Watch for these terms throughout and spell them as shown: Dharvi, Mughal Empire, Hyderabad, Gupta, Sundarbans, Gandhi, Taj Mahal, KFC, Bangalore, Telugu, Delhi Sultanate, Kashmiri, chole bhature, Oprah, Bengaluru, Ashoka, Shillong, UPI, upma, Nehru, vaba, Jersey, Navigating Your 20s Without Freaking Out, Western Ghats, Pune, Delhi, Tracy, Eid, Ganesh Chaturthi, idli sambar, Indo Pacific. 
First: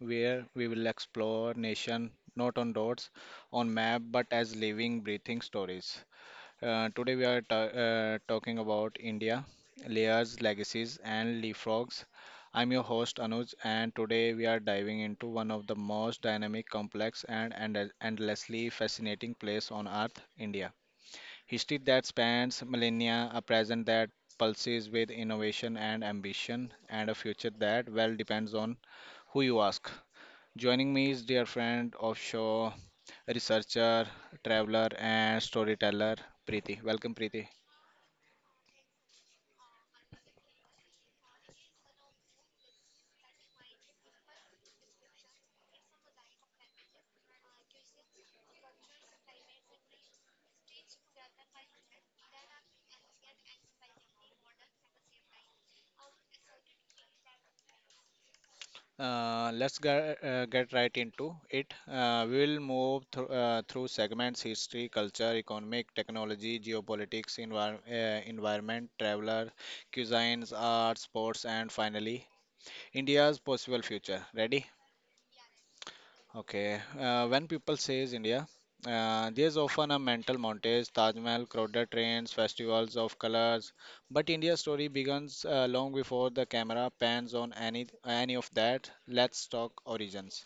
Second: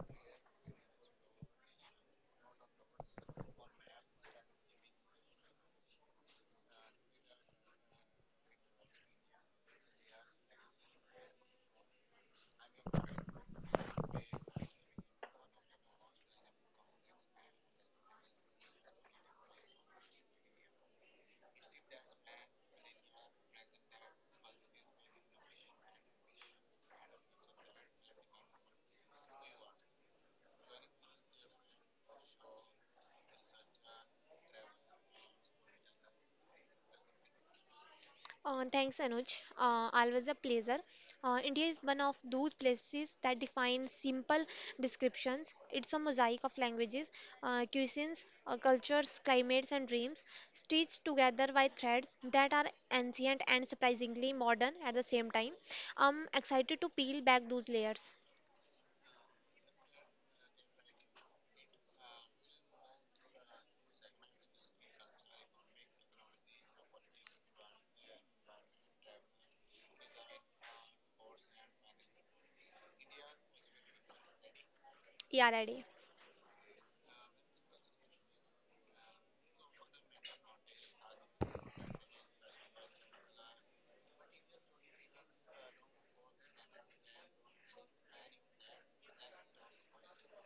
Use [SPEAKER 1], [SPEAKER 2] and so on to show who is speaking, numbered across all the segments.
[SPEAKER 1] where we will explore nation not on dots, on map, but as living, breathing stories. Today, we are talking about India, layers, legacies, and leapfrogs. I'm your host Anuj, and today we are diving into one of the most dynamic, complex, and endlessly fascinating place on Earth, India. History that spans millennia, a present that pulses with innovation and ambition, and a future that well depends on who you ask. Joining me is dear friend, offshore researcher, traveler, and storyteller, Preeti. Welcome, Preeti.
[SPEAKER 2] Thanks, Anuj. Always a pleasure. India is one of those places that define simple descriptions. It's a mosaic of languages, cuisines, cultures, climates, and dreams, stitched together by threads that are ancient and surprisingly modern at the same time. I'm excited to peel back those layers.
[SPEAKER 1] Let's get right into it. We will move through segments history, culture, economic, technology, geopolitics, environment, traveler, cuisines, art, sports, and finally India's possible future. Ready?
[SPEAKER 2] Yeah, ready.
[SPEAKER 1] Okay. When people says India, there's often a mental montage: Taj Mahal, crowded trains, festivals of colors. But India's story begins long before the camera pans on any of that. Let's talk origins.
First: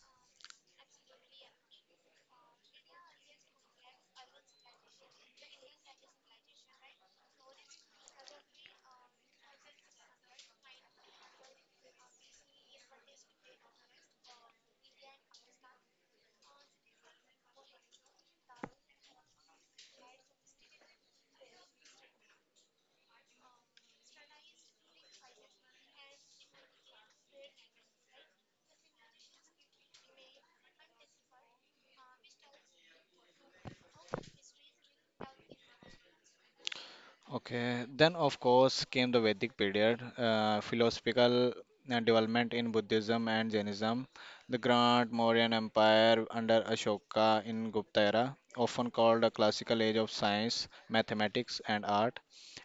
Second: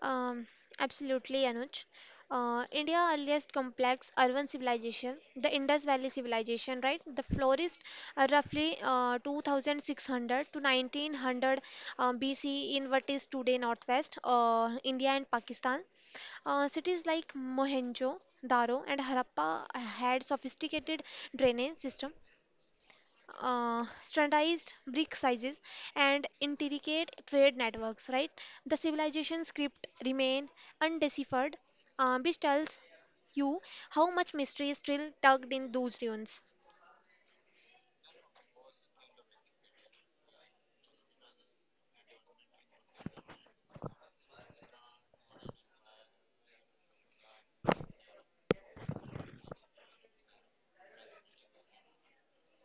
[SPEAKER 2] Um, Absolutely, Anuj. India earliest complex urban civilization, the Indus Valley civilization, right? The flourished roughly 2600 to 1900 BCE in what is today Northwest India and Pakistan. Cities like Mohenjo-daro and Harappa had sophisticated drainage system, standardized brick sizes, and intricate trade networks. Right, the civilization script remain undeciphered, which tells you how much mystery is still tucked in those ruins.
[SPEAKER 1] Okay, then of course came the Vedic period, philosophical development in Buddhism and Jainism, the Grand Mauryan Empire under Ashoka in Gupta era, often called a classical age of science, mathematics, and art,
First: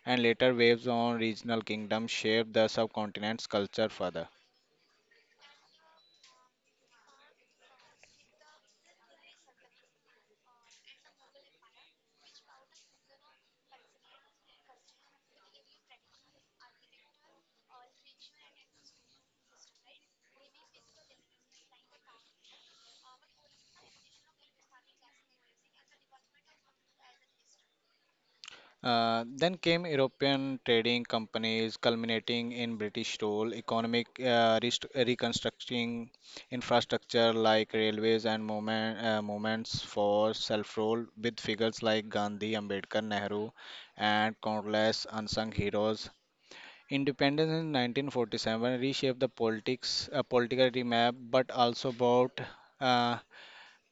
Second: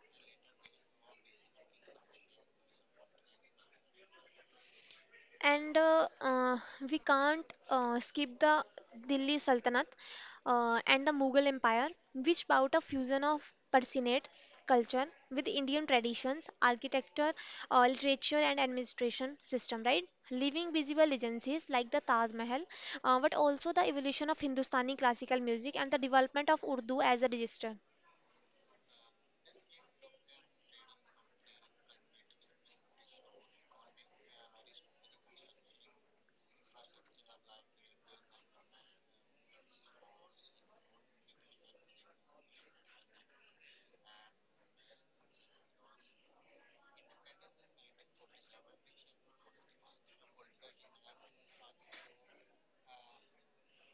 [SPEAKER 1] and later waves on regional kingdoms shaped the subcontinent's culture further.
[SPEAKER 2] And we can't skip the Delhi Sultanate and the Mughal Empire, which brought a fusion of Persianate culture with Indian traditions, architecture, literature, and administration system, right? Leaving visible legacies like the Taj Mahal, but also the evolution of Hindustani classical music and the development of Urdu as a register.
[SPEAKER 1] Then came European trading companies, culminating in British rule, economic reconstructing infrastructure like railways and movements for self-rule, with figures like Gandhi, Ambedkar, Nehru, and countless unsung heroes. Independence in 1947 reshaped the political remap, but also brought uh,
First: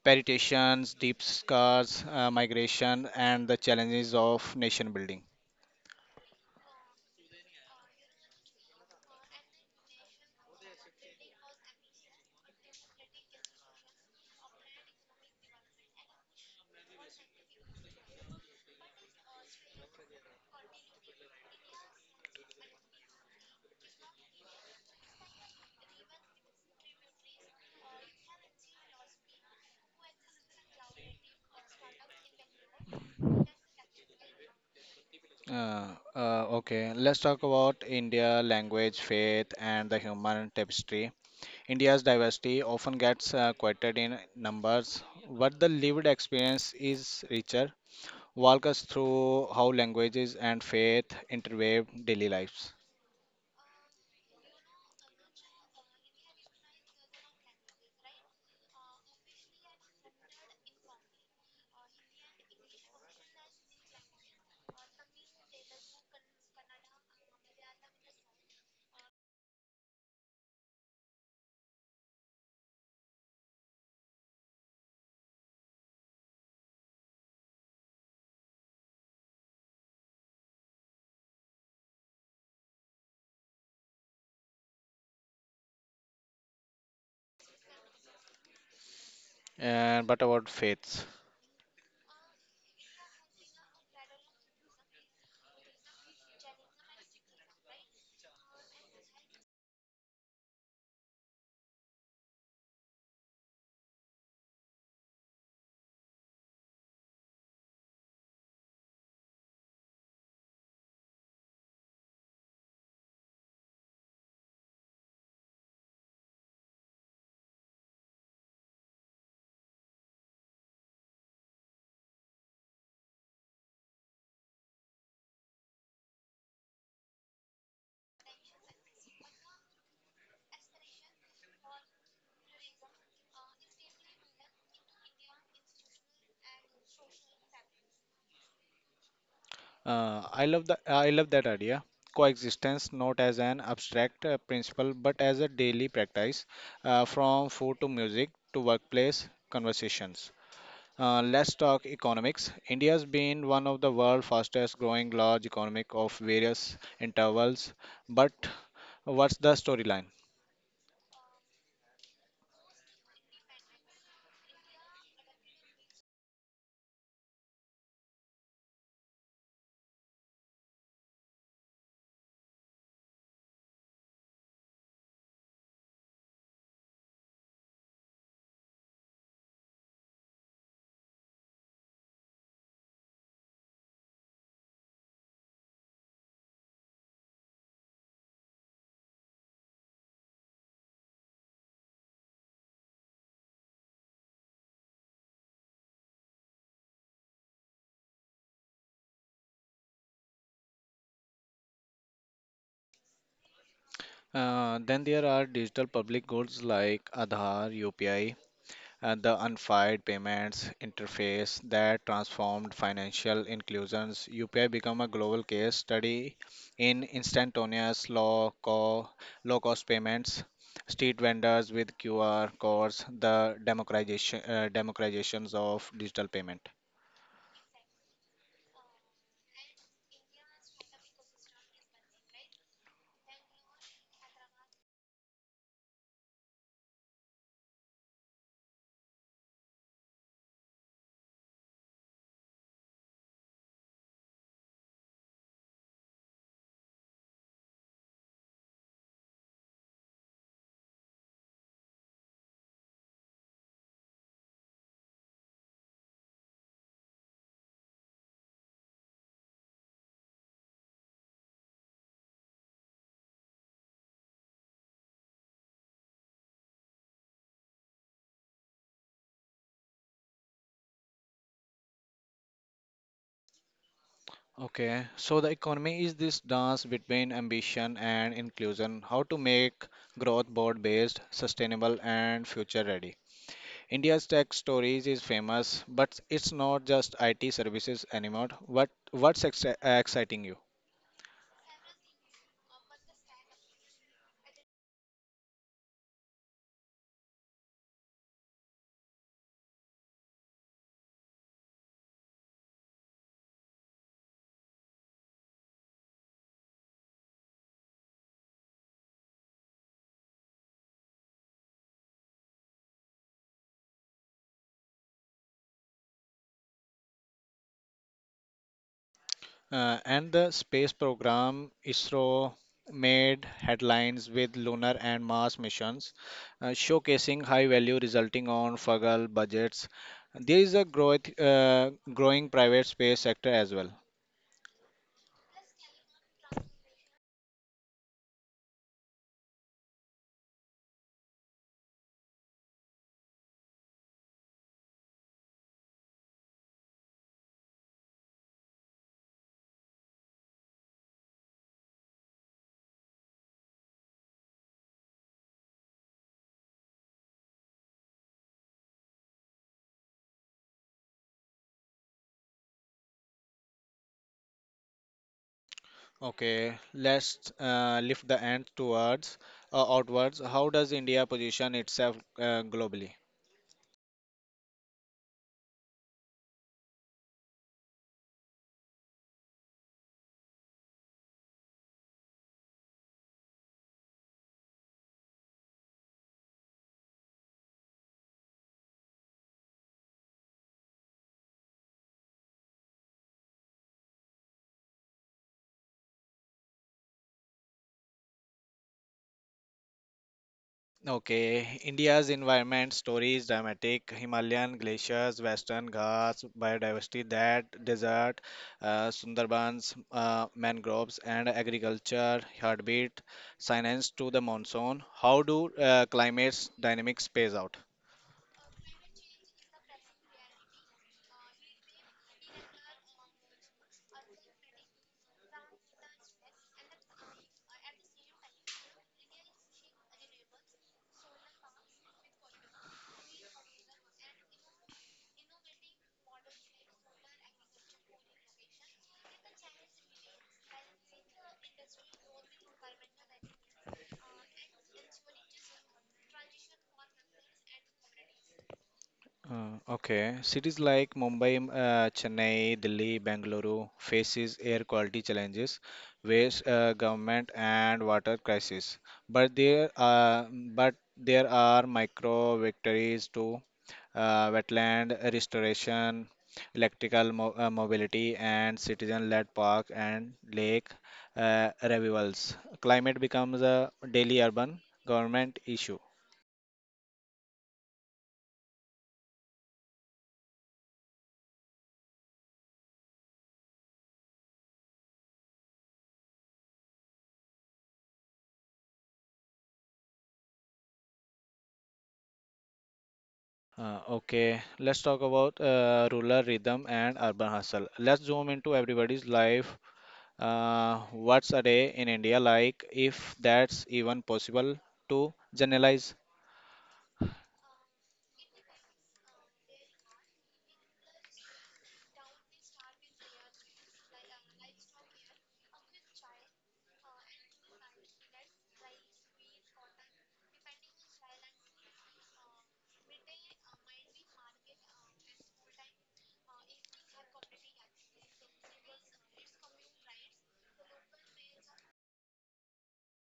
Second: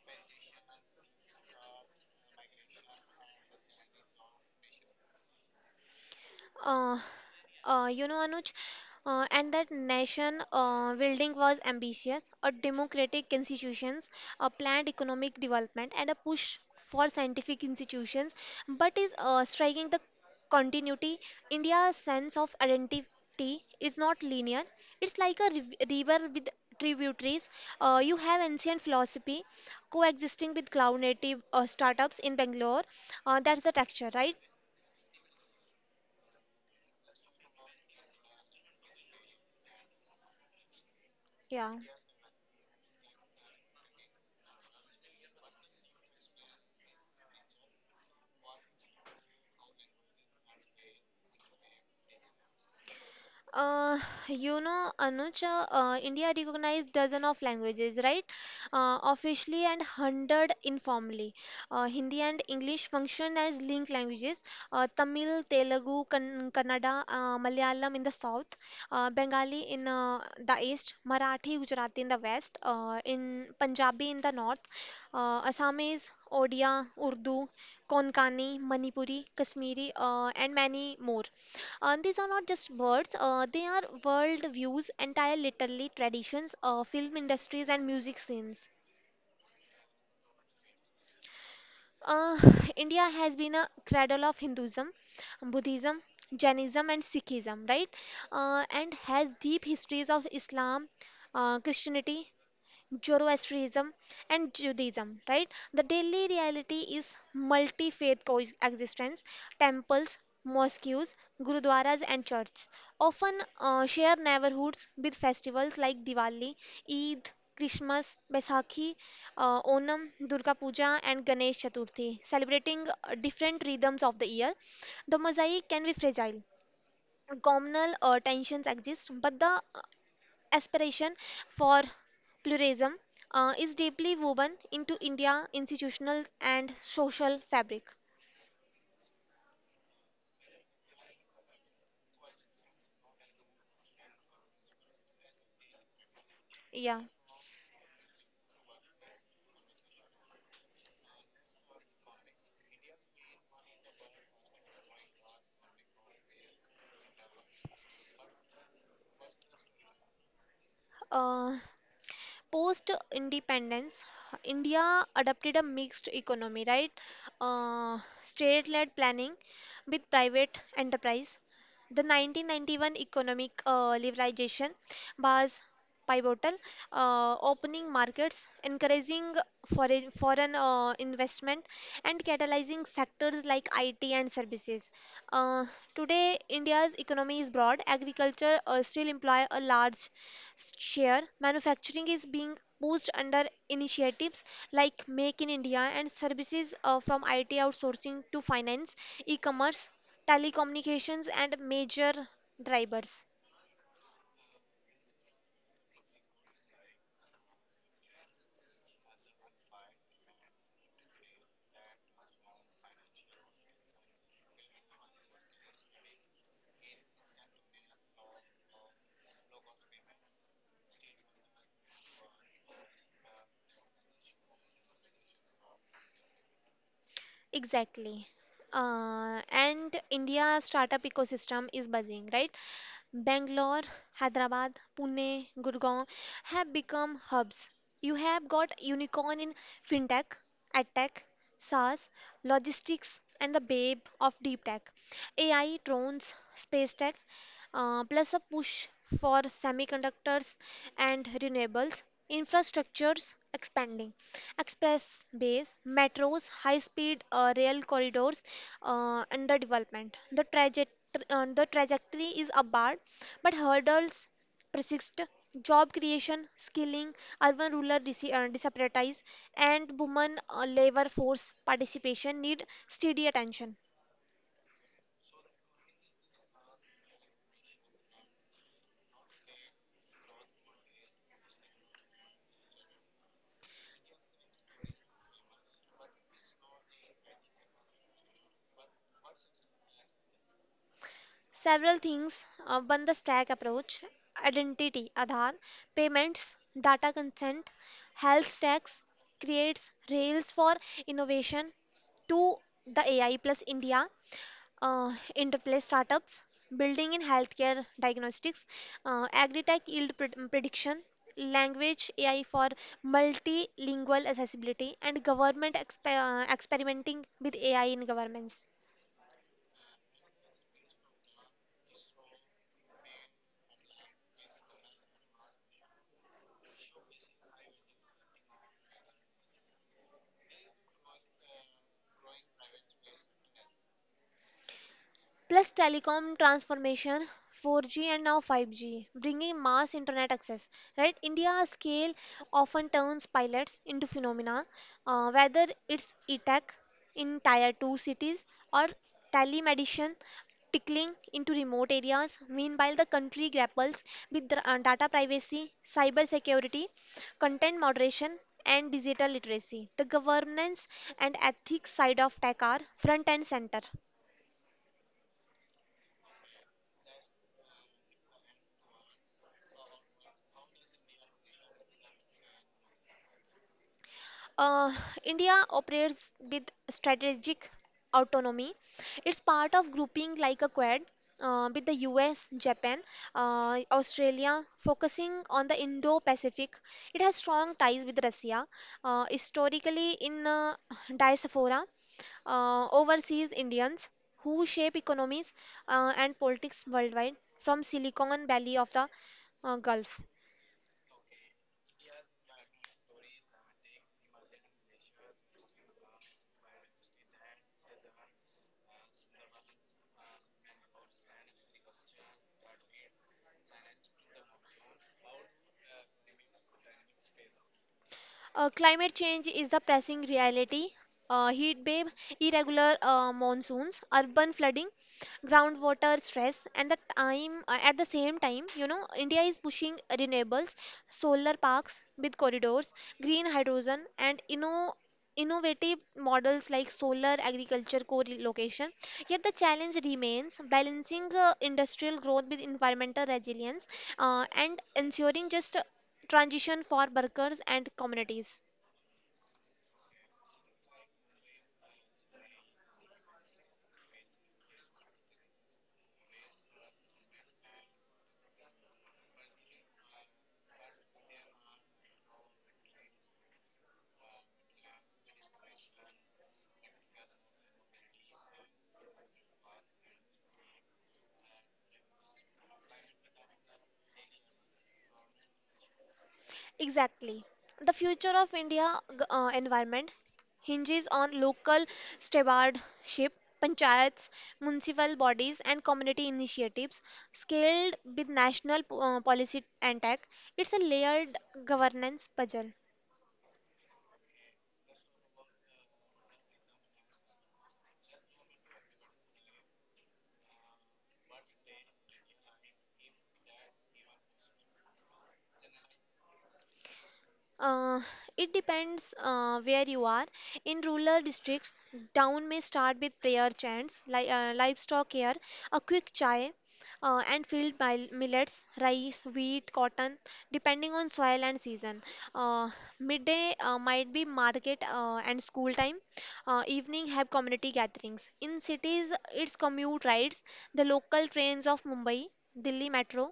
[SPEAKER 1] perturbations, deep scars, migration, and the challenges of nation building.
[SPEAKER 2] Uh, you know, Anuj, and that nation building was ambitious, a democratic institutions, a planned economic development, and a push for scientific institutions, but is striking the continuity. India's sense of identity is not linear. It's like a river with tributaries. You have ancient philosophy coexisting with cloud native startups in Bangalore. That's the texture, right?
[SPEAKER 1] Uh, okay, let's talk about India, language, faith, and the human tapestry.
[SPEAKER 2] Yeah.
[SPEAKER 1] India's diversity often gets quoted in numbers, but the lived experience is richer. Walk us through how languages and faith interweave daily lives.
[SPEAKER 2] Uh, you know, Anuj, India recognized dozen of languages, right? Officially and hundred informally. Hindi and English function as linked languages. Tamil, Telugu, Kannada, Malayalam in the south, Bengali in the east, Marathi, Gujarati in the west, in Punjabi in the north, Assamese, Odia, Urdu, Konkani, Manipuri, Kashmiri, and many more. These are not just words; they are world views, entire literally traditions, film industries, and music scenes.
[SPEAKER 1] And but about faiths?
[SPEAKER 2] Uh, India has been a cradle of Hinduism, Buddhism, Jainism, and Sikhism, right? And has deep histories of Islam, Christianity, Zoroastrianism, and Judaism, right? The daily reality is multi faith coexistence. Temples, mosques, gurudwaras, and churches often share neighborhoods with festivals like Diwali, Eid, Christmas, Baisakhi, Onam, Durga Puja, and Ganesh Chaturthi, celebrating different rhythms of the year. The mosaic can be fragile. Communal tensions exist, but the aspiration for pluralism is deeply woven into India's institutional and social fabric.
[SPEAKER 1] I love the I love that idea. Coexistence, not as an abstract principle, but as a daily practice,
[SPEAKER 2] Yeah.
[SPEAKER 1] from food to music to workplace conversations. Let's talk economics. India's been one of the world's fastest growing large economic of various intervals. But what's the storyline?
[SPEAKER 2] Uh, Post independence, India adopted a mixed economy, right? State led planning with private enterprise. The 1991 economic liberalization was pivotal, opening markets, encouraging foreign investment, and catalyzing sectors like IT and services. Uh, Today, India's economy is broad. Agriculture still employ a large share. Manufacturing is being pushed under initiatives like Make in India, and services from IT outsourcing to finance, e-commerce, telecommunications, and major drivers.
[SPEAKER 1] Then there are digital public goods like Aadhaar, UPI, and the unified payments interface that transformed financial inclusions. UPI became a global case study in instantaneous low, low cost payments, street vendors with QR codes, the democratizations of digital payment.
[SPEAKER 2] Exactly. And India startup ecosystem is buzzing, right? Bangalore, Hyderabad, Pune, Gurgaon have become hubs. You have got unicorn in fintech, edtech, SaaS, logistics, and the babe of deep tech, AI, drones, space tech, plus a push for semiconductors and renewables, infrastructures expanding, express bays, metros, high speed rail corridors, and the development. The trajectory is upward, but hurdles persist. Job creation, skilling, urban-rural disparities, and women labor force participation need steady attention.
[SPEAKER 1] Okay, so the economy is this dance between ambition and inclusion, how to make growth board based, sustainable, and future ready. India's tech stories is famous, but it's not just IT services anymore. What's exciting you?
[SPEAKER 2] Several things. One, the stack approach, identity, Aadhaar, payments, data consent, health tax creates rails for innovation to the AI plus India interplay startups, building in healthcare diagnostics, agri-tech yield prediction, language AI for multilingual accessibility, and government experimenting with AI in governments.
[SPEAKER 1] And the space program ISRO made headlines with lunar and Mars missions, showcasing high value resulting on frugal budgets. There is a growing private space sector as well.
[SPEAKER 2] Plus telecom transformation, 4G and now 5G bringing mass internet access. Right, India's scale often turns pilots into phenomena, whether it's e-tech in tier 2 cities or telemedicine tickling into remote areas. Meanwhile, the country grapples with data privacy, cyber security, content moderation, and digital literacy. The governance and ethics side of tech are front and center.
[SPEAKER 1] Okay, let's lift the ant towards outwards. How does India position itself globally?
[SPEAKER 2] Uh, India operates with strategic autonomy. It's part of grouping like a quad with the US, Japan, Australia, focusing on the Indo Pacific. It has strong ties with Russia, historically in diaspora, overseas Indians who shape economies and politics worldwide from Silicon Valley of the Gulf.
[SPEAKER 1] Okay, India's environment story is dramatic. Himalayan glaciers, Western Ghats, biodiversity, that desert, Sundarbans, mangroves, and agriculture, heartbeat, science to the monsoon. How do climates dynamics plays out?
[SPEAKER 2] Climate change is the pressing reality. Heat wave, irregular monsoons, urban flooding, groundwater stress, and the time at the same time, you know, India is pushing renewables, solar parks with corridors, green hydrogen, and innovative models like solar agriculture co-location. Yet the challenge remains balancing industrial growth with environmental resilience and ensuring just transition for workers and communities.
[SPEAKER 1] Okay, cities like Mumbai, Chennai, Delhi, Bengaluru faces air quality challenges, waste, government and water crisis. But there are micro victories too, wetland restoration, electrical mo mobility, and citizen-led park and lake revivals. Climate becomes a daily urban government issue.
[SPEAKER 2] Exactly. The future of India environment hinges on local stewardship, panchayats, municipal bodies, and community initiatives scaled with national policy and tech. It's a layered governance puzzle.
[SPEAKER 1] Okay, let's talk about rural rhythm and urban hustle. Let's zoom into everybody's life. What's a day in India like, if that's even possible to generalize?
[SPEAKER 2] Uh, it depends where you are. In rural districts, town may start with prayer chants, li livestock care, a quick chai, and field millets, rice, wheat, cotton, depending on soil and season. Uh, Midday might be market and school time. Evening have community gatherings. In cities, it's commute rides, the local trains of Mumbai, Delhi Metro,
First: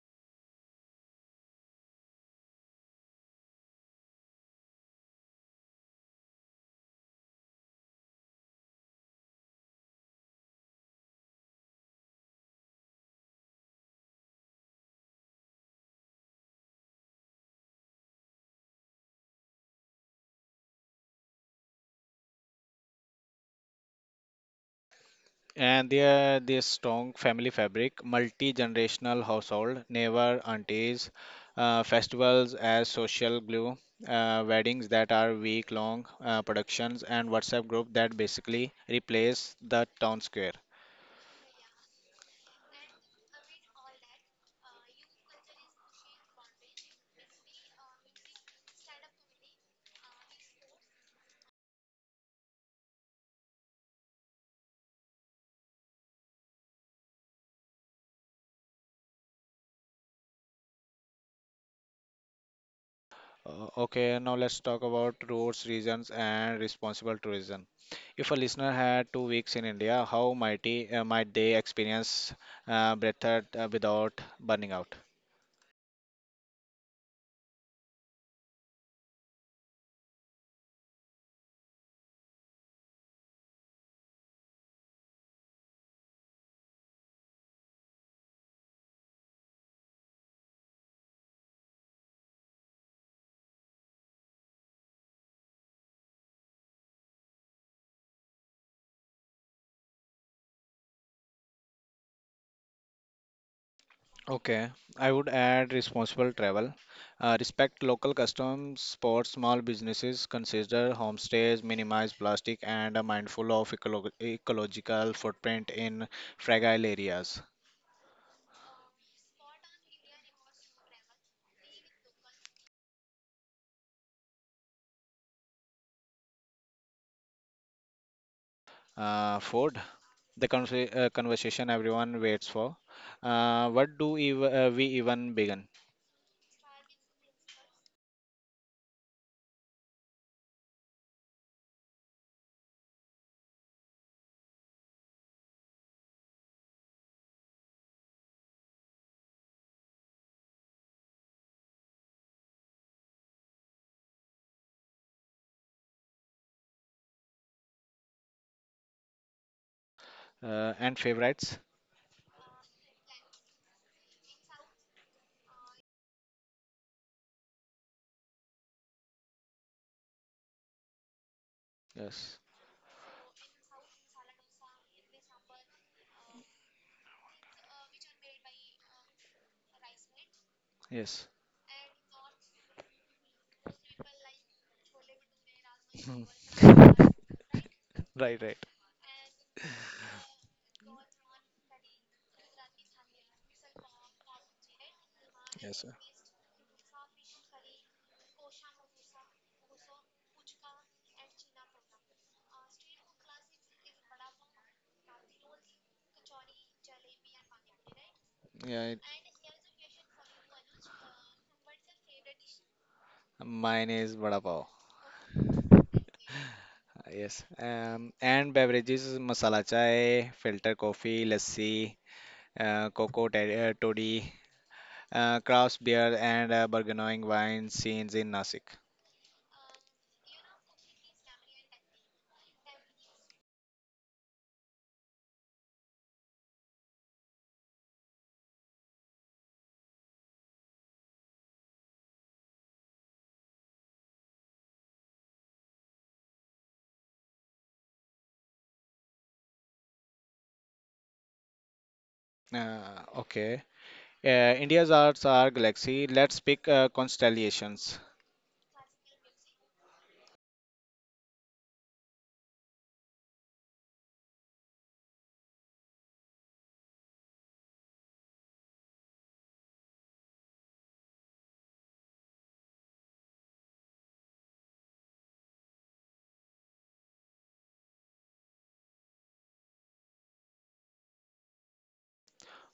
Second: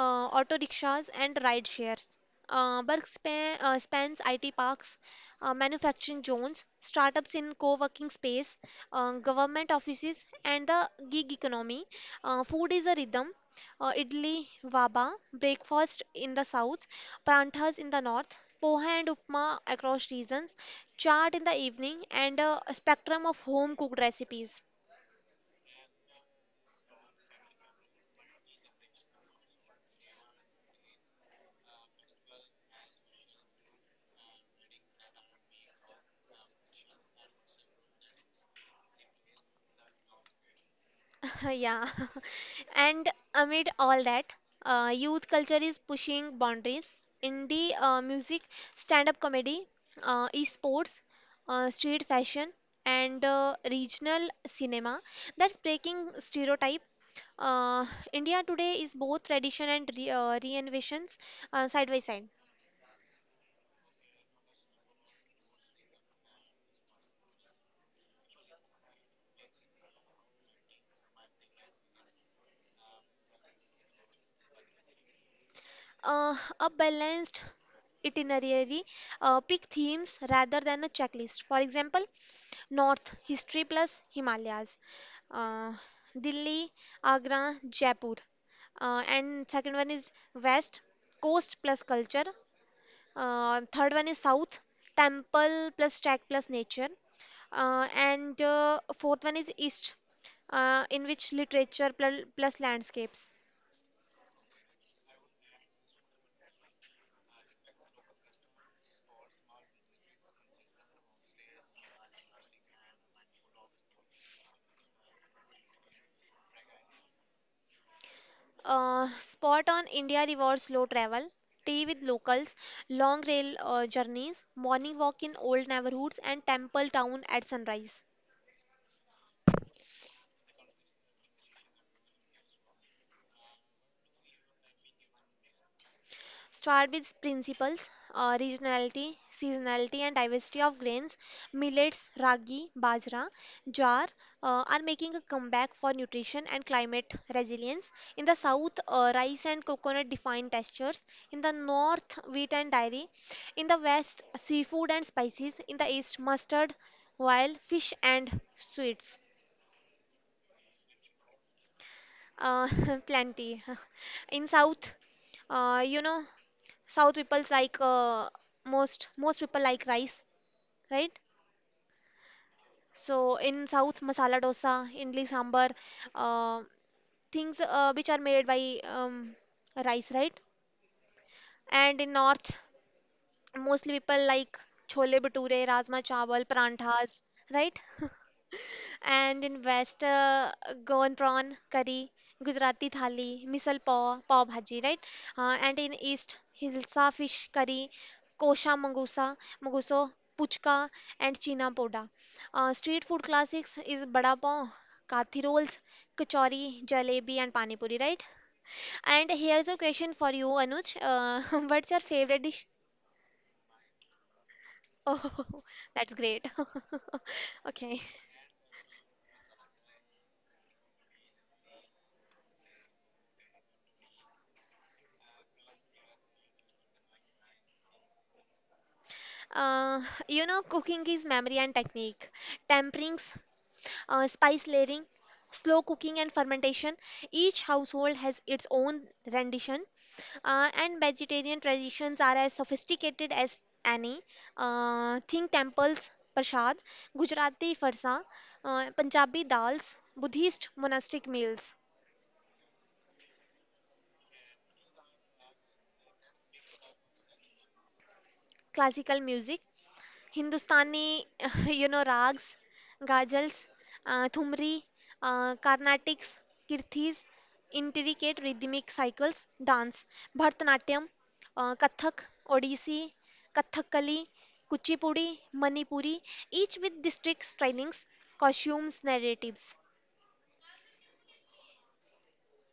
[SPEAKER 2] auto rickshaws, and ride shares. Spans IT parks, manufacturing zones, startups in co-working space, government offices, and the gig economy. Food is a rhythm. Idli, vaba, breakfast in the south, paranthas in the north, poha and upma across regions, chaat in the evening, and a spectrum of home-cooked recipes.
[SPEAKER 1] And there, this strong family fabric, multi-generational household, neighbor, aunties, festivals as social glue, weddings that are week-long productions, and WhatsApp group that basically replace the town square.
[SPEAKER 2] Yeah. And amid all that, youth culture is pushing boundaries. Indie music, stand-up comedy, e-sports, street fashion, and regional cinema. That's breaking stereotype. Uh, India today is both tradition and re reinventions side by side.
[SPEAKER 1] Okay, now let's talk about roads, regions, and responsible tourism. If a listener had 2 weeks in India, how might they experience breathed without burning out?
[SPEAKER 2] A balanced itinerary, pick themes rather than a checklist. For example, North history plus Himalayas, uh, Delhi, Agra, Jaipur, and second one is West coast plus culture. Third one is South temple plus track plus nature, and fourth one is East in which literature plus landscapes.
[SPEAKER 1] Okay, I would add responsible travel. Respect local customs, support small businesses, consider homestays, minimize plastic, and are mindful of ecological footprint in fragile areas.
[SPEAKER 2] Spot on. India rewards slow travel, tea with locals, long rail journeys, morning walk in old neighborhoods, and temple town at sunrise.
[SPEAKER 1] Food. The conversation everyone waits for. What do we even begin?
[SPEAKER 2] Start with principles, regionality, seasonality, and diversity of grains. Millets, ragi, bajra, jar are making a comeback for nutrition and climate resilience. In the south, rice and coconut define textures. In the north, wheat and dairy. In the west, seafood and spices. In the east, mustard, while fish and sweets.
[SPEAKER 1] And favorites?
[SPEAKER 2] Uh, Plenty. In south, you know, South people's like most people like rice, right?
[SPEAKER 1] Yes,
[SPEAKER 2] So in South, masala dosa, idli sambar, uh, things which are made by rice, right?
[SPEAKER 1] yes.
[SPEAKER 2] And in North, mostly people like chole bhature, rajma chawal,
[SPEAKER 1] Mhm.
[SPEAKER 2] paranthas, right?
[SPEAKER 1] Right, right.
[SPEAKER 2] And in West, Goan prawn curry, Gujarati thali, misal pav, pav bhaji, right? And
[SPEAKER 1] Yes,
[SPEAKER 2] in
[SPEAKER 1] sir.
[SPEAKER 2] East, Hilsa fish curry, kosha mangusa, manguso, puchka, and china poda. Street food classics is bada pav, kathi rolls, kachori, jalebi, and pani puri, right?
[SPEAKER 1] Yeah, it-
[SPEAKER 2] And here's a question for you, Anuj. What's your favorite dish?
[SPEAKER 1] Mine is vada pav.
[SPEAKER 2] Oh, that's great.
[SPEAKER 1] Yes.
[SPEAKER 2] Okay.
[SPEAKER 1] And beverages, masala chai, filter coffee, lassi, cocoa toddy, craft beer and burgeoning wine scenes in Nasik.
[SPEAKER 2] Uh, you know, cooking is memory and technique. Temperings, spice layering, slow cooking and fermentation. Each household has its own rendition, and vegetarian traditions are as sophisticated as any. Think temples, prasad, Gujarati farsa, Punjabi dals, Buddhist monastic meals,
[SPEAKER 1] Okay. India's arts are galaxy. Let's pick constellations.
[SPEAKER 2] classical music, Hindustani, you know, rags, ghazals, thumri, Carnatics, kirthis, intricate rhythmic cycles, dance, Bharatanatyam, Kathak, Odissi, Kathakali, Kuchipudi, Manipuri, each with distinct stylings, costumes, narratives.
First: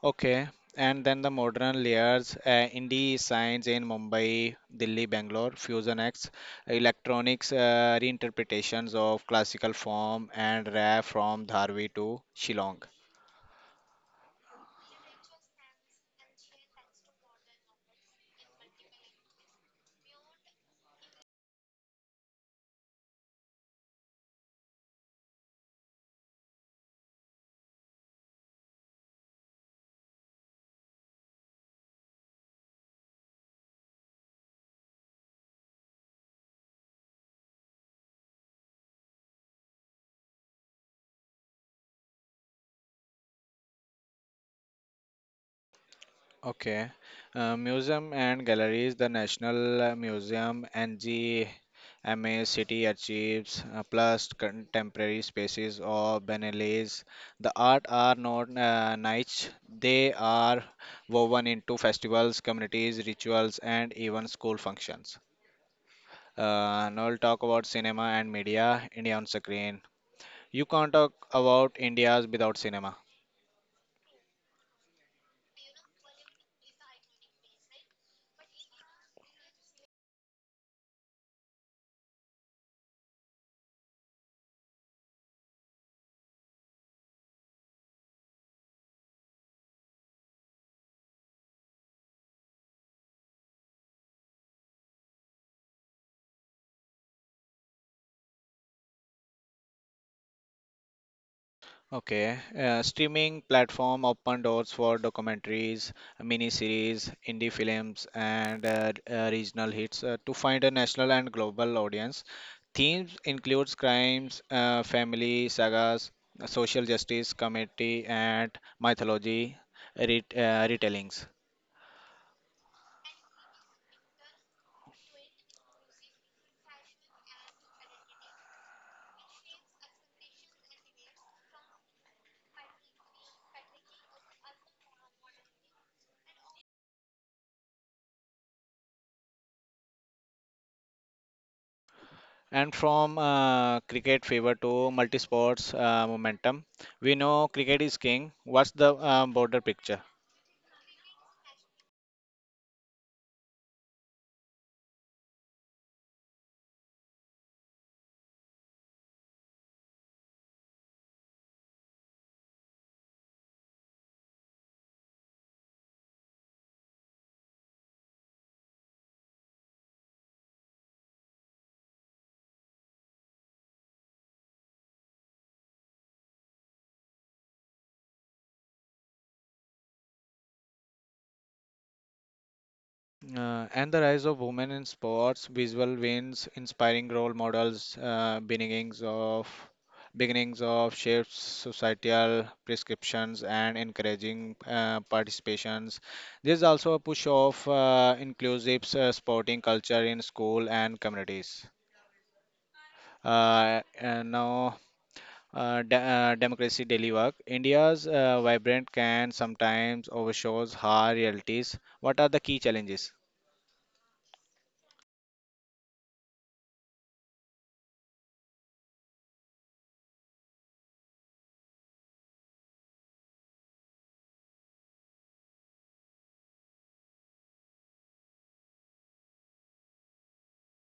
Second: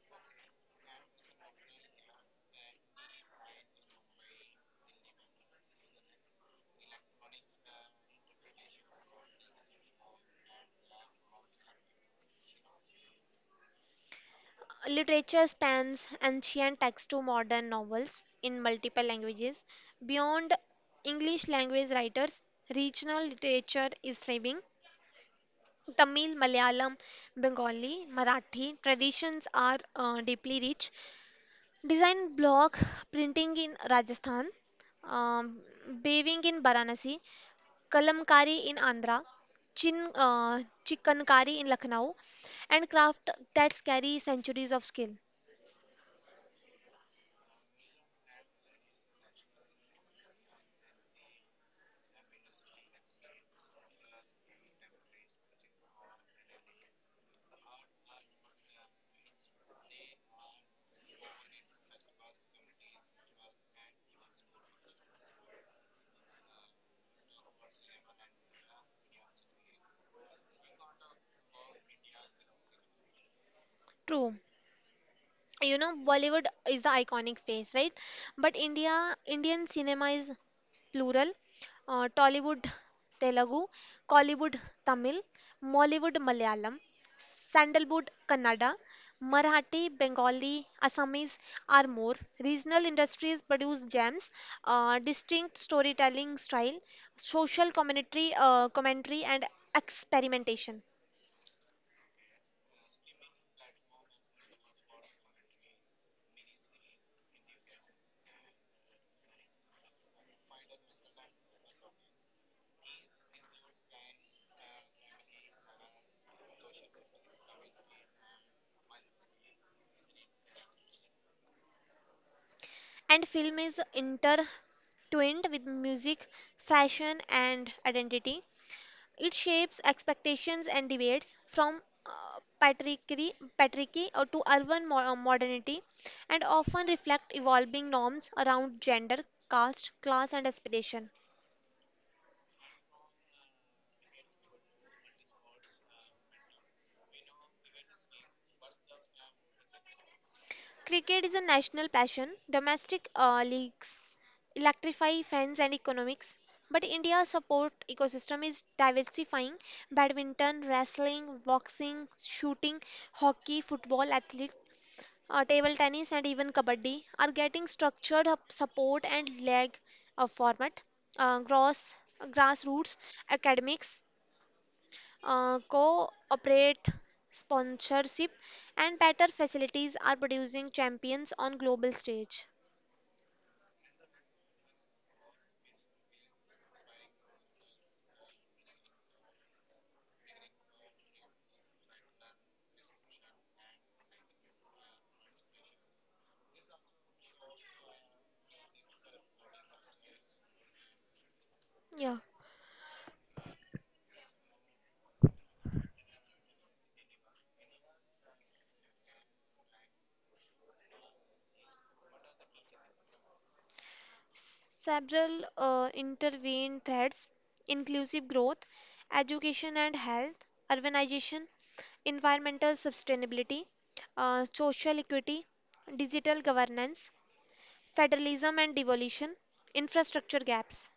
[SPEAKER 1] Okay. And then the modern layers, indie science in Mumbai, Delhi, Bangalore, Fusion X, electronics reinterpretations of classical form and rare from Dharvi to Shillong.
[SPEAKER 2] Literature spans ancient texts to modern novels in multiple languages. Beyond English language writers, regional literature is thriving. Tamil, Malayalam, Bengali, Marathi traditions are deeply rich. Design block printing in Rajasthan, um, weaving in Varanasi, kalamkari in Andhra, chin, uh, chikankari in Lucknow, and craft that carry centuries of skill.
[SPEAKER 1] Okay. Museum and galleries, the National Museum, NGMA City Archives, plus contemporary spaces or Biennales. The art are not niche, they are woven into festivals, communities, rituals, and even school functions. Now we'll talk about cinema and media, India on screen. You can't talk about India's without cinema.
[SPEAKER 2] True. You know, Bollywood is the iconic face, right? But Indian cinema is plural, Tollywood Telugu, Collywood Tamil, Mollywood Malayalam, Sandalwood Kannada, Marathi, Bengali, Assamese are more. Regional industries produce gems, distinct storytelling style, social commentary, and experimentation.
[SPEAKER 1] Okay, streaming platform open doors for documentaries, miniseries, indie films, and regional hits to find a national and global audience. Themes includes crimes, family sagas, social justice, community, and mythology retellings.
[SPEAKER 2] And film is intertwined with music, fashion, and identity. It shapes expectations and debates from patriarchy, patriarchy to urban modernity and often reflect evolving norms around gender, caste, class, and aspiration.
[SPEAKER 1] And from cricket fever to multi-sports momentum, we know cricket is king. What's the broader picture?
[SPEAKER 2] Cricket is a national passion. Domestic leagues electrify fans and economics. But India's support ecosystem is diversifying. Badminton, wrestling, boxing, shooting, hockey, football, athlete, table tennis, and even kabaddi are getting structured up support and leg of format. Gross grassroots academics cooperate sponsorship and better facilities are producing champions on global stage.
[SPEAKER 1] And the rise of women in sports, visual wins, inspiring role models, beginnings of shifts, societal prescriptions, and encouraging participations. There's also a push of inclusive sporting culture in school and communities.
[SPEAKER 2] Yeah,
[SPEAKER 1] And now, democracy daily work. India's vibrant can sometimes overshadows hard realities. What are the key challenges?
[SPEAKER 2] several intervened threads, inclusive growth, education and health, urbanization, environmental sustainability, social equity, digital governance, federalism and devolution, infrastructure gaps.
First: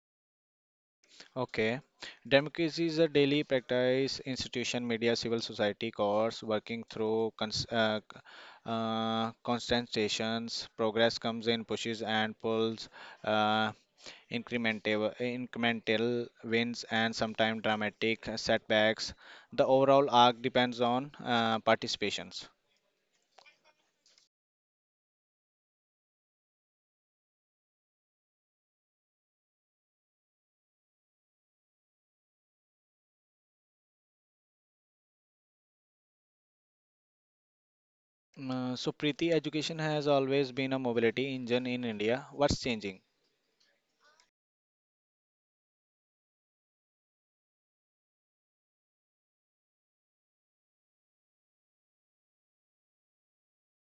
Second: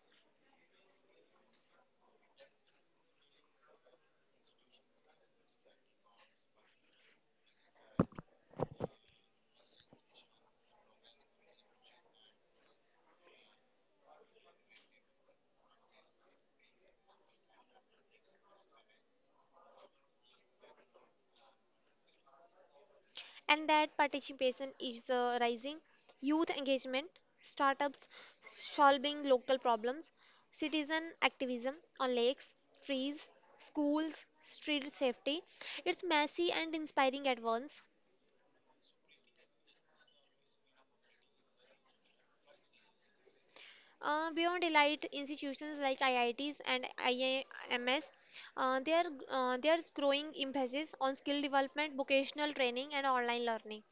[SPEAKER 1] Okay. Democracy is a daily practice, institution, media, civil society course, working through constatations. Progress comes in pushes and pulls, uh, incremental wins, and sometimes dramatic setbacks. The overall arc depends on participations.
[SPEAKER 2] And that participation is rising. Youth engagement, startups solving local problems, citizen activism on lakes, trees, schools, street safety. It's messy and inspiring at once.
[SPEAKER 1] So, Preeti, education has always been a mobility engine in India. What's changing?
[SPEAKER 2] Beyond elite institutions like IITs and IIMs, uh, there, there's growing emphasis on skill development, vocational training, and online learning.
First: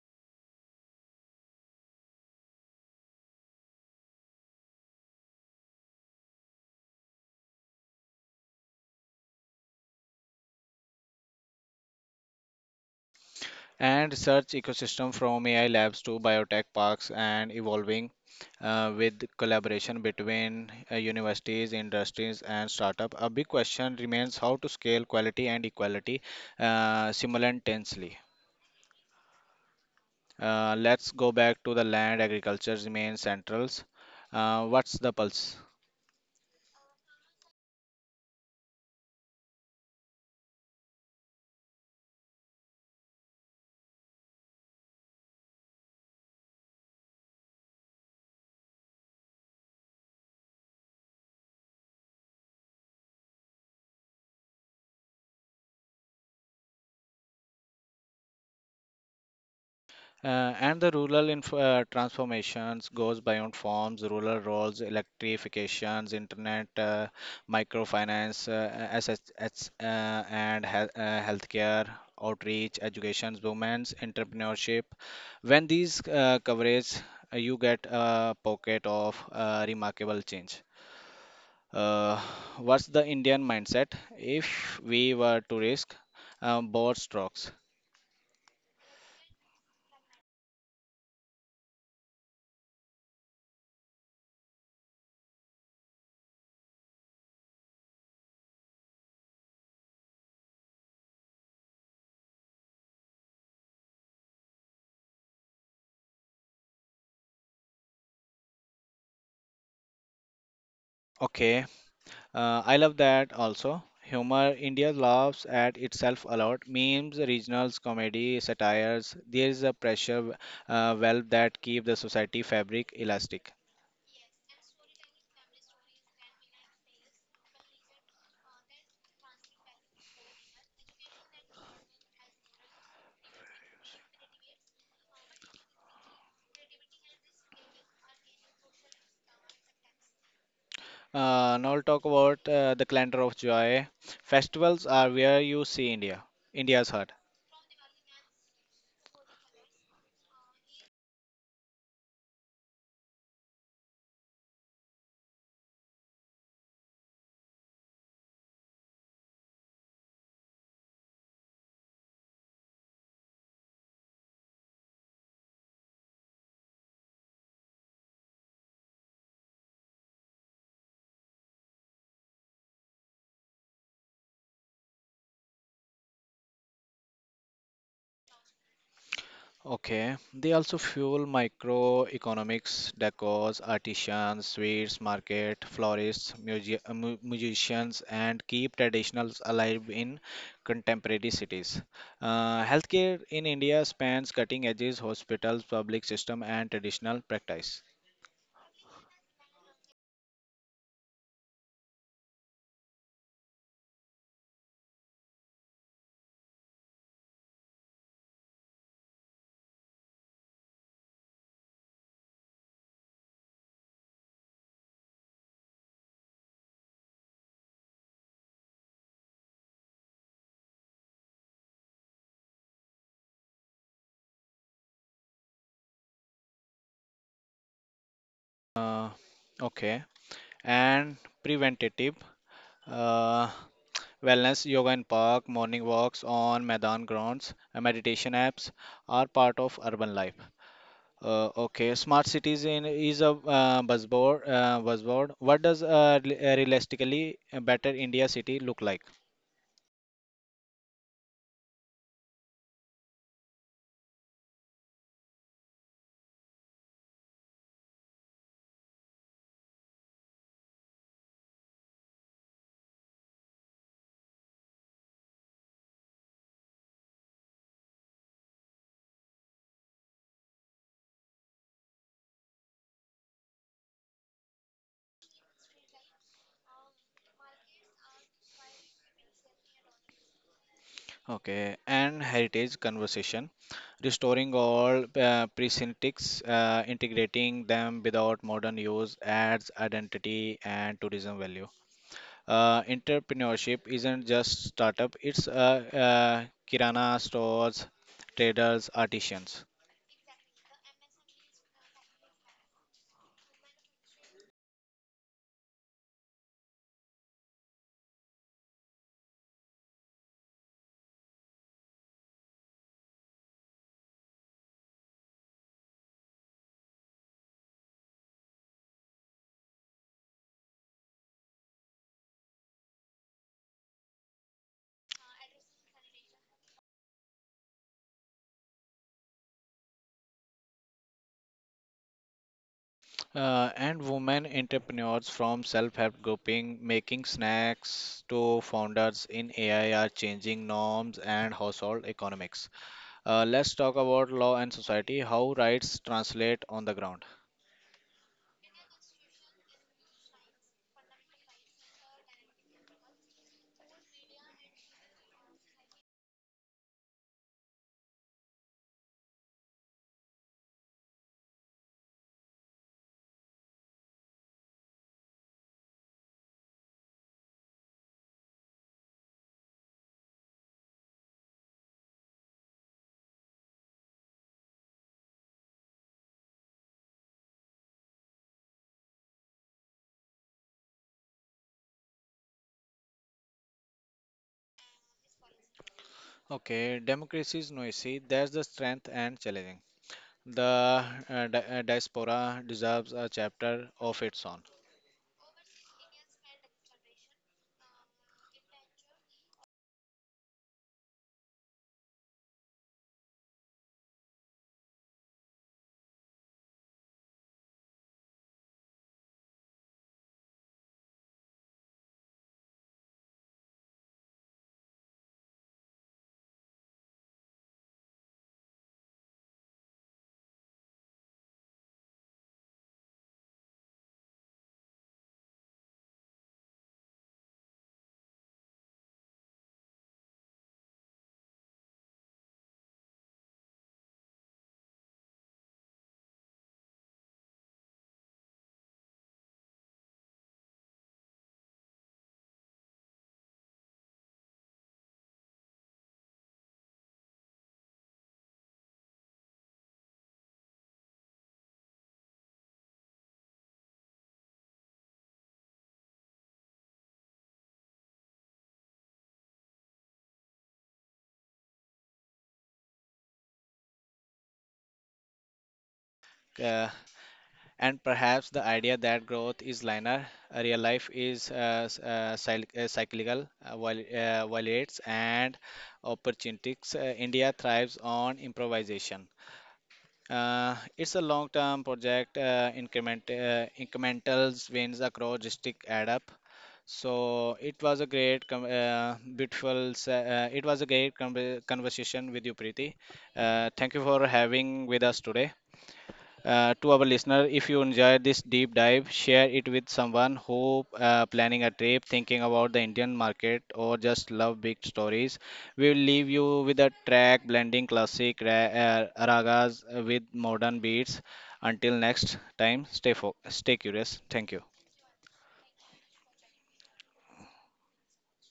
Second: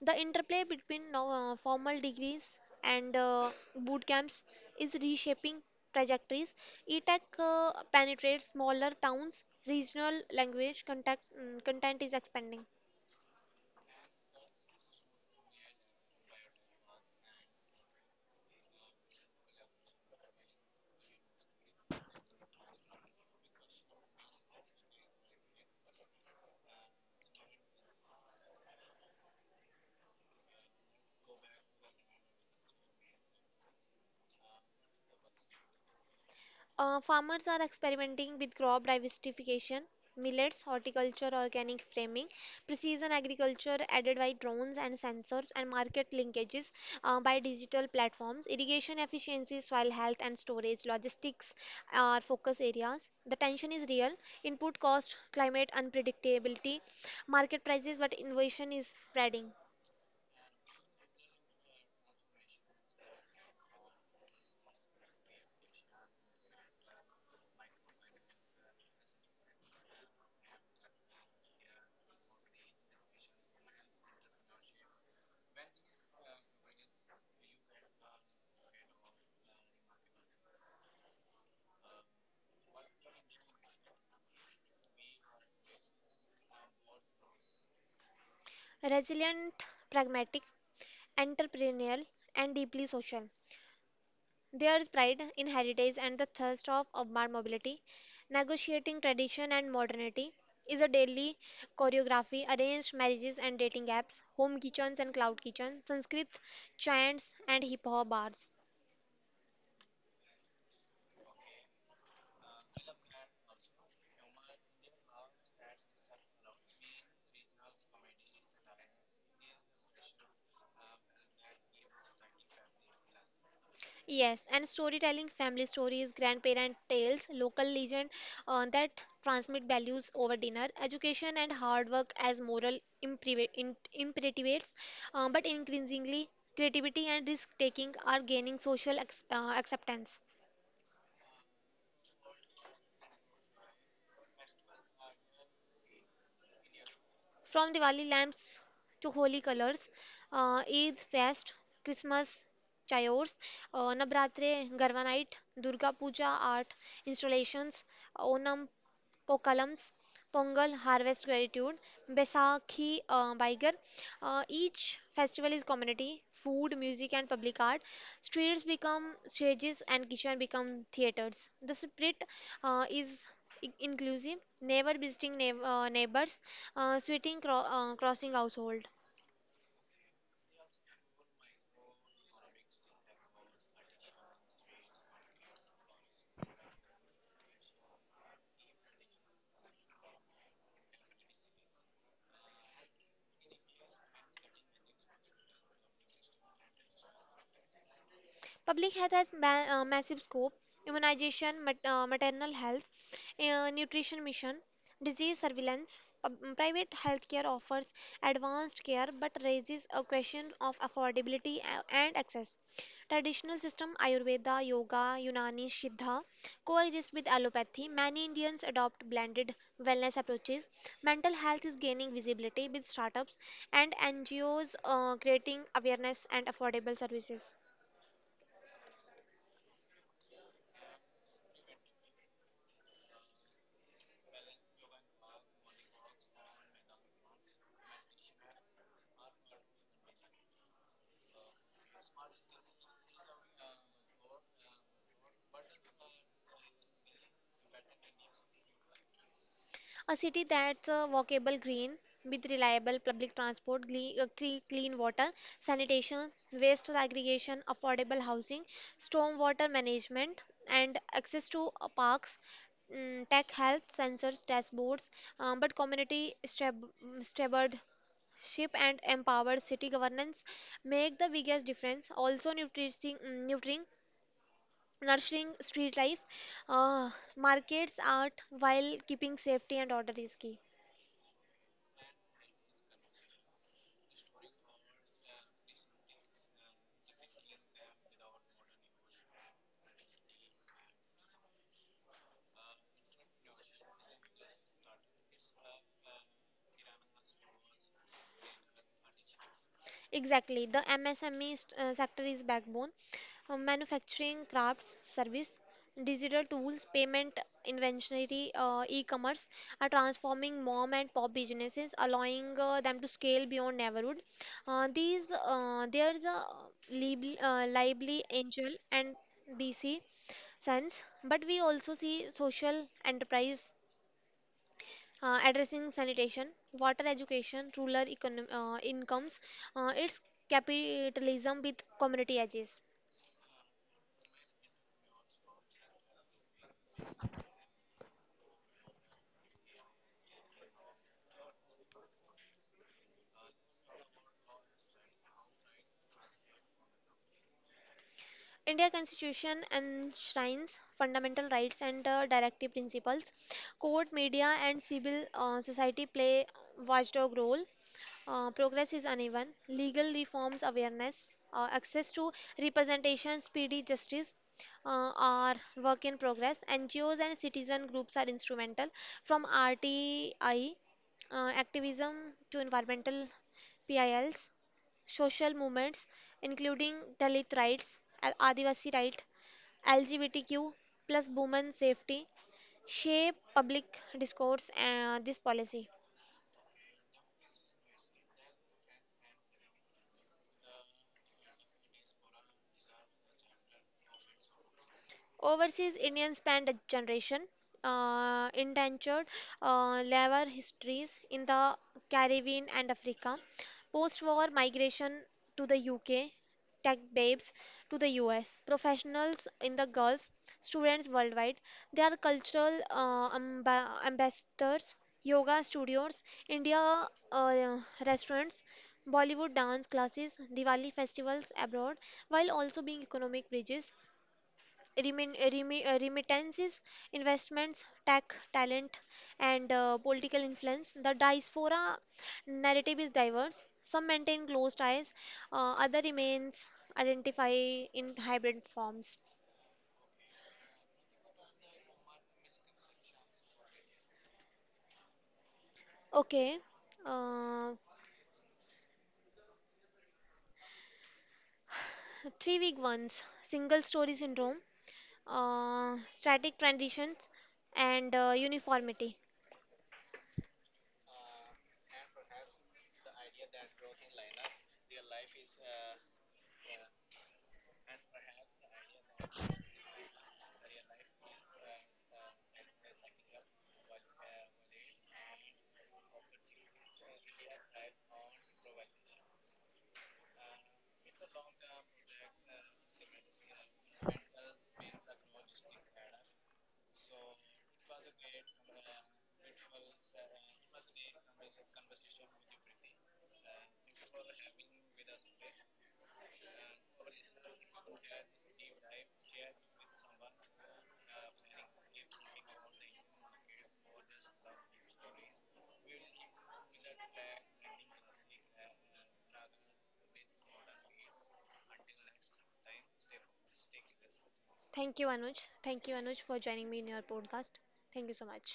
[SPEAKER 2] The interplay between formal degrees and boot camps is reshaping trajectories. E-tech penetrates smaller towns, regional language contact, content is expanding.
[SPEAKER 1] And search ecosystem from AI labs to biotech parks and evolving with collaboration between universities, industries, and startup. A big question remains how to scale quality and equality simultaneously. Let's go back to the land. Agriculture remains central. What's the pulse?
[SPEAKER 2] Farmers are experimenting with crop diversification, millets, horticulture, organic framing, precision agriculture aided by drones and sensors, and market linkages by digital platforms. Irrigation efficiency, soil health and storage, logistics are focus areas. The tension is real. Input cost, climate unpredictability, market prices, but innovation is spreading.
[SPEAKER 1] And the rural inf transformations goes beyond farms, rural roles, electrifications, internet, microfinance, SHS, and he healthcare, outreach, education, women's entrepreneurship. When these coverage, you get a pocket of remarkable change. Uh, what's the Indian mindset? If we were to risk both strokes,
[SPEAKER 2] Resilient, pragmatic, entrepreneurial, and deeply social. Their pride in heritage and the thirst of urban mobility, negotiating tradition and modernity, is a daily choreography, arranged marriages and dating apps, home kitchens and cloud kitchen, Sanskrit chants and hip hop bars.
[SPEAKER 1] okay. I love that also. Humor, India laughs at itself a lot. Memes, regionals, comedy, satires. There is a pressure valve that keep the society fabric elastic.
[SPEAKER 2] Yes, and storytelling, family stories, grandparent tales, local legend that transmit values over dinner, education and hard work as moral imperatives, but increasingly creativity and risk taking are gaining social acceptance.
[SPEAKER 1] Now I'll talk about the calendar of joy. Festivals are where you see India, India's heart.
[SPEAKER 2] From Diwali lamps to holy colors, Eid fest, Christmas chayors, Navratri Garva night, Durga Puja art installations, Onam Pokalams, Pongal, harvest gratitude, Baisakhi, Baigar. Each festival is community, food, music, and public art. Streets become stages, and kitchen become theaters. The spirit is inclusive, never visiting neighbors, sweating crossing household.
[SPEAKER 1] Okay, they also fuel microeconomics, decors, artisans, sweets, market, florists, musicians, and keep traditionals alive in contemporary cities. Healthcare in India spans cutting edges, hospitals, public system, and traditional practice.
[SPEAKER 2] Public health has massive scope, immunization, maternal health, nutrition mission, disease surveillance. Private healthcare offers advanced care but raises a question of affordability and access. Traditional system Ayurveda, Yoga, Unani, Siddha coexist with allopathy. Many Indians adopt blended wellness approaches. Mental health is gaining visibility with startups and NGOs creating awareness and affordable services.
[SPEAKER 1] Uh, okay, and preventative uh, wellness, yoga in park, morning walks on Maidan grounds, and meditation apps are part of urban life. Okay, smart cities in, is a buzzword. Buzzword. What does realistically a better India city look like?
[SPEAKER 2] A city that's walkable, green, with reliable public transport, clean water, sanitation, waste segregation, affordable housing, stormwater management, and access to parks, tech health sensors, dashboards, but community stewardship and empowered city governance make the biggest difference. Also, nutrition, mm, nurturing Nurturing street life, uh, markets, art, while keeping safety and order is key.
[SPEAKER 1] Okay, and heritage conversation, restoring all precincts, integrating them without modern use adds identity and tourism value. Entrepreneurship isn't just startup; it's kirana stores, traders, artisans.
[SPEAKER 2] Exactly. The MSME sector is backbone. Manufacturing, crafts, service, digital tools, payment, inventory, e-commerce are transforming mom and pop businesses, allowing them to scale beyond neighborhood. These There's a lively angel and BC sense, but we also see social enterprise addressing sanitation, water education, rural incomes, its capitalism with community edges.
[SPEAKER 1] And women entrepreneurs from self-help grouping making snacks to founders in AI are changing norms and household economics. Let's talk about law and society, how rights translate on the ground.
[SPEAKER 2] India Constitution enshrines fundamental rights and directive principles. Court, media, and civil society play watchdog role. Progress is uneven. Legal reforms, awareness, access to representation, speedy justice are work in progress. NGOs and citizen groups are instrumental, from RTI activism to environmental PILs, social movements, including Dalit rights, Adivasi right, LGBTQ plus, women safety, shape public discourse and this policy.
[SPEAKER 1] Okay, democracy is noisy. That's the strength and challenging. The diaspora deserves a chapter of its own.
[SPEAKER 2] Overseas Indians spent a generation, indentured labor histories in the Caribbean and Africa. Post-war migration to the UK, tech babes to the US, professionals in the Gulf, students worldwide. They are cultural ambassadors, yoga studios, India uh, restaurants, Bollywood dance classes, Diwali festivals abroad, while also being economic bridges, remittances, investments, tech, talent, and political influence. The diaspora narrative is diverse. Some maintain closed ties, other remains identify in hybrid forms. Okay, uh, 3-week ones, single story syndrome, static transitions, and uniformity.
[SPEAKER 1] Uh, and perhaps the idea that growth is linear, real life is cyclical, violates and opportunities. India thrives on improvisation. It's a long-term project. Incrementals wins across district add up. So it was a beautiful. It was a great conversation with you, Preeti. Thank you for having with us today. To our listener, if you enjoyed this deep dive, share it with someone who planning a trip, thinking about the Indian market, or just love big stories. We will leave you with a track blending classic ragas with modern beats. Until next time, stay curious. Thank you.
[SPEAKER 2] Thank you, Anuj. Thank you, Anuj, for joining me in your podcast. Thank you so much.